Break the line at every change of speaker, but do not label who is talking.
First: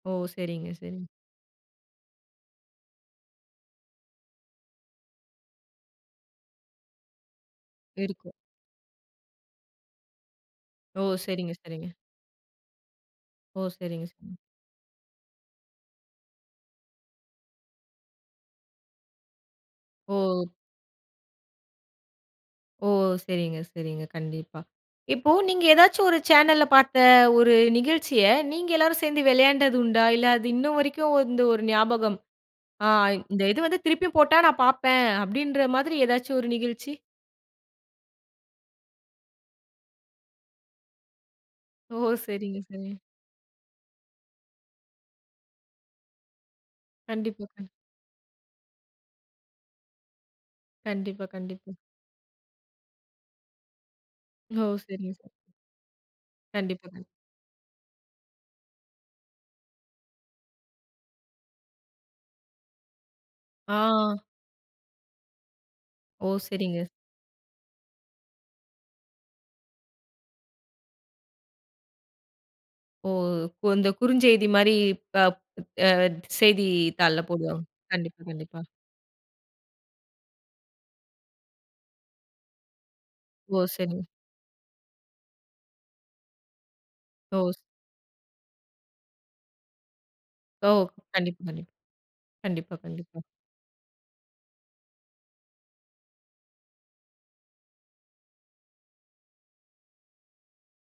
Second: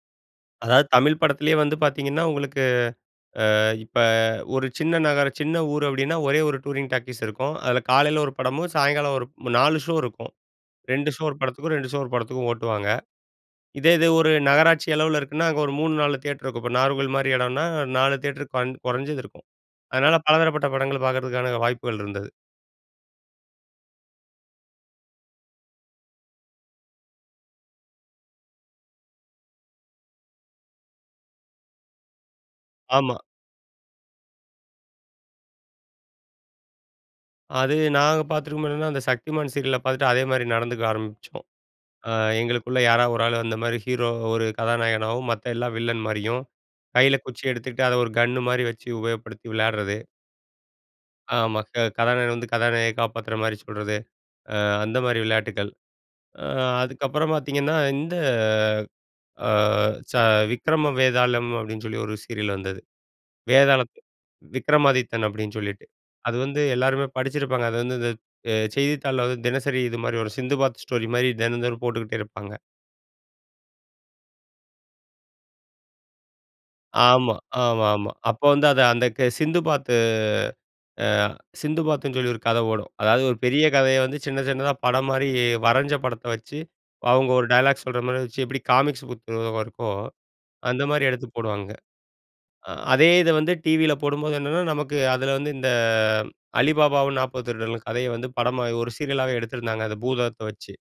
ஓ! சரிங்க,
அதாவது
சரிங்க.
தமிழ் படத்திலேயே வந்து பார்த்தீங்கன்னா உங்களுக்கு, அ இப்ப ஒரு சின்ன நகரம் சின்ன ஊர் அப்பிடின்னா ஒரே ஒரு டூரிங் டாக்கீஸ் இருக்கும். அதில காலையில
இருக்கு.
ஒரு படமும், சாயங்காலம் ஒரு 4 ஷோ இருக்கும்.
ஓ!
2 ஷோ ஒரு
சரிங்க,
படத்துக்கும், 2
சரிங்க.
ஷோ ஒரு படத்துக்கும் ஓட்டுவாங்க.
ஓ!
இதே இது ஒரு
சரிங்க.
நகராட்சி அளவுல இருக்குன்னா, அங்க ஒரு 3, 4 தியேட்டர் இருக்கும். இப்ப நாகர்கோயில்மாரி இடம்னா, 4 தியேட்டர் பன் குறஞ்சது இருக்கும். அதனால
ஓ!
பலதரப்பட்ட படங்கள் பார்க்கிறதுக்கான வாய்ப்புகள் இருந்தது.
ஓ! சரிங்க, சரிங்க. கண்டிப்பா. இப்போ நீங்க ஏதாச்சும் ஒரு சேனல்ல பார்த்த ஒரு நிகழ்ச்சிய நீங்க எல்லோரும் சேர்ந்து விளையாண்டது உண்டா? இல்ல, அது இன்னும் வரைக்கும் வந்து ஒரு ஞாபகம். அ
ஆமா.
இந்த இது வந்து திருப்பியும் போட்டா நான் பார்ப்பேன், அப்பிடின்ற மாதிரி ஏதாச்சும் ஒரு நிகழ்ச்சி.
அது நாங்க பார்த்துருக்கும்போது என்னன்னா, அந்த சக்திமான் சீரியல பார்த்துட்டு அதேமாரி நடந்துக்க ஆரம்பிச்சோம்.
ஓ!
அ
சரிங்க,
எங்களுக்குள்ள
சரிங்க.
யாராவது ஒரு ஆள் அந்தமாரி ஹீரோ ஒரு கதாநாயகனாகவும், மத்த எல்லா வில்லன் மாரியும். கையில குச்சி
கண்டிப்பா [unintelligible]
எடுத்துட்டு அத ஒரு கன்னு மாரி வச்சு உபயோகப்படுத்தி விளையாட்றது.
கண்டிப்பா,
ஆமா.
கண்டிப்பா.
க கதாநாயகன் வந்து கதாநாயகிய காப்பாத்துறமாரி சொல்றது.
ஓ!
அ
சரி.
அந்தமாரி விளையாட்டுக்கள். அ
கண்டிப்பா, கண்டிப்பா.
அதுக்கப்புறம் பார்த்தீங்கன்னா, இந்த அ ச விக்ரம வேதாளம், அப்பிடின்னு சொல்லி ஒரு சீரியல் வந்தது. வேதாளம்
ஆ.
விக்கிரமாதித்தன் அப்பிடின்னு சொல்லிட்டு,
ஓ!
அது வந்து
சரிங்க.
எல்லாருமே படிச்சிருப்பாங்க. அது வந்து இந்த அ செய்தித்தாள்ல வந்து, தினசரி இதுமாரி ஒரு சிந்துபாத் ஸ்டோரி மாரி தினம், தினம் போட்டுக்கிட்டே இருப்பாங்க.
ஓ! கு அந்த குறுஞ்செய்திமாரி இப்ப எ செய்திதாள்ல
ஆமா.
போடுவாங்க.
ஆமா, ஆமா.
கண்டிப்பா,
அப்ப
கண்டிப்பா.
வந்து அந்த க சிந்து பாத்து. அ சிந்து பாத்துன்னு சொல்லி ஒரு கத ஓடும். அதாவது ஒரு
ஓ!
பெரிய கதைய
சரிங்க.
வந்து சின்ன சின்னதா படம் மாரி வரஞ்ச படத்த வச்சு, அவுங்க ஒரு
ஓ!
டயலாக் சொல்ற மாரி வச்சு, எப்பிடி காமிக்ஸ் புக் இருக்கோ,
ஓ!
அந்தமாரி எடுத்து
கண்டிப்பா,
போடுவாங்க.
கண்டிப்பா.
அ
கண்டிப்பா,
அதே
கண்டிப்பா.
இத வந்து டிவி ல போடும்போது என்னன்னா நமக்கு அதுல வந்து, இந்த அ அலிபாபாவும் 40 திருடர்கள் கதைய வந்து படமா ஒரு சீரியல்லா எடுத்திருந்தாங்க. அந்த பூதத்த வச்சு.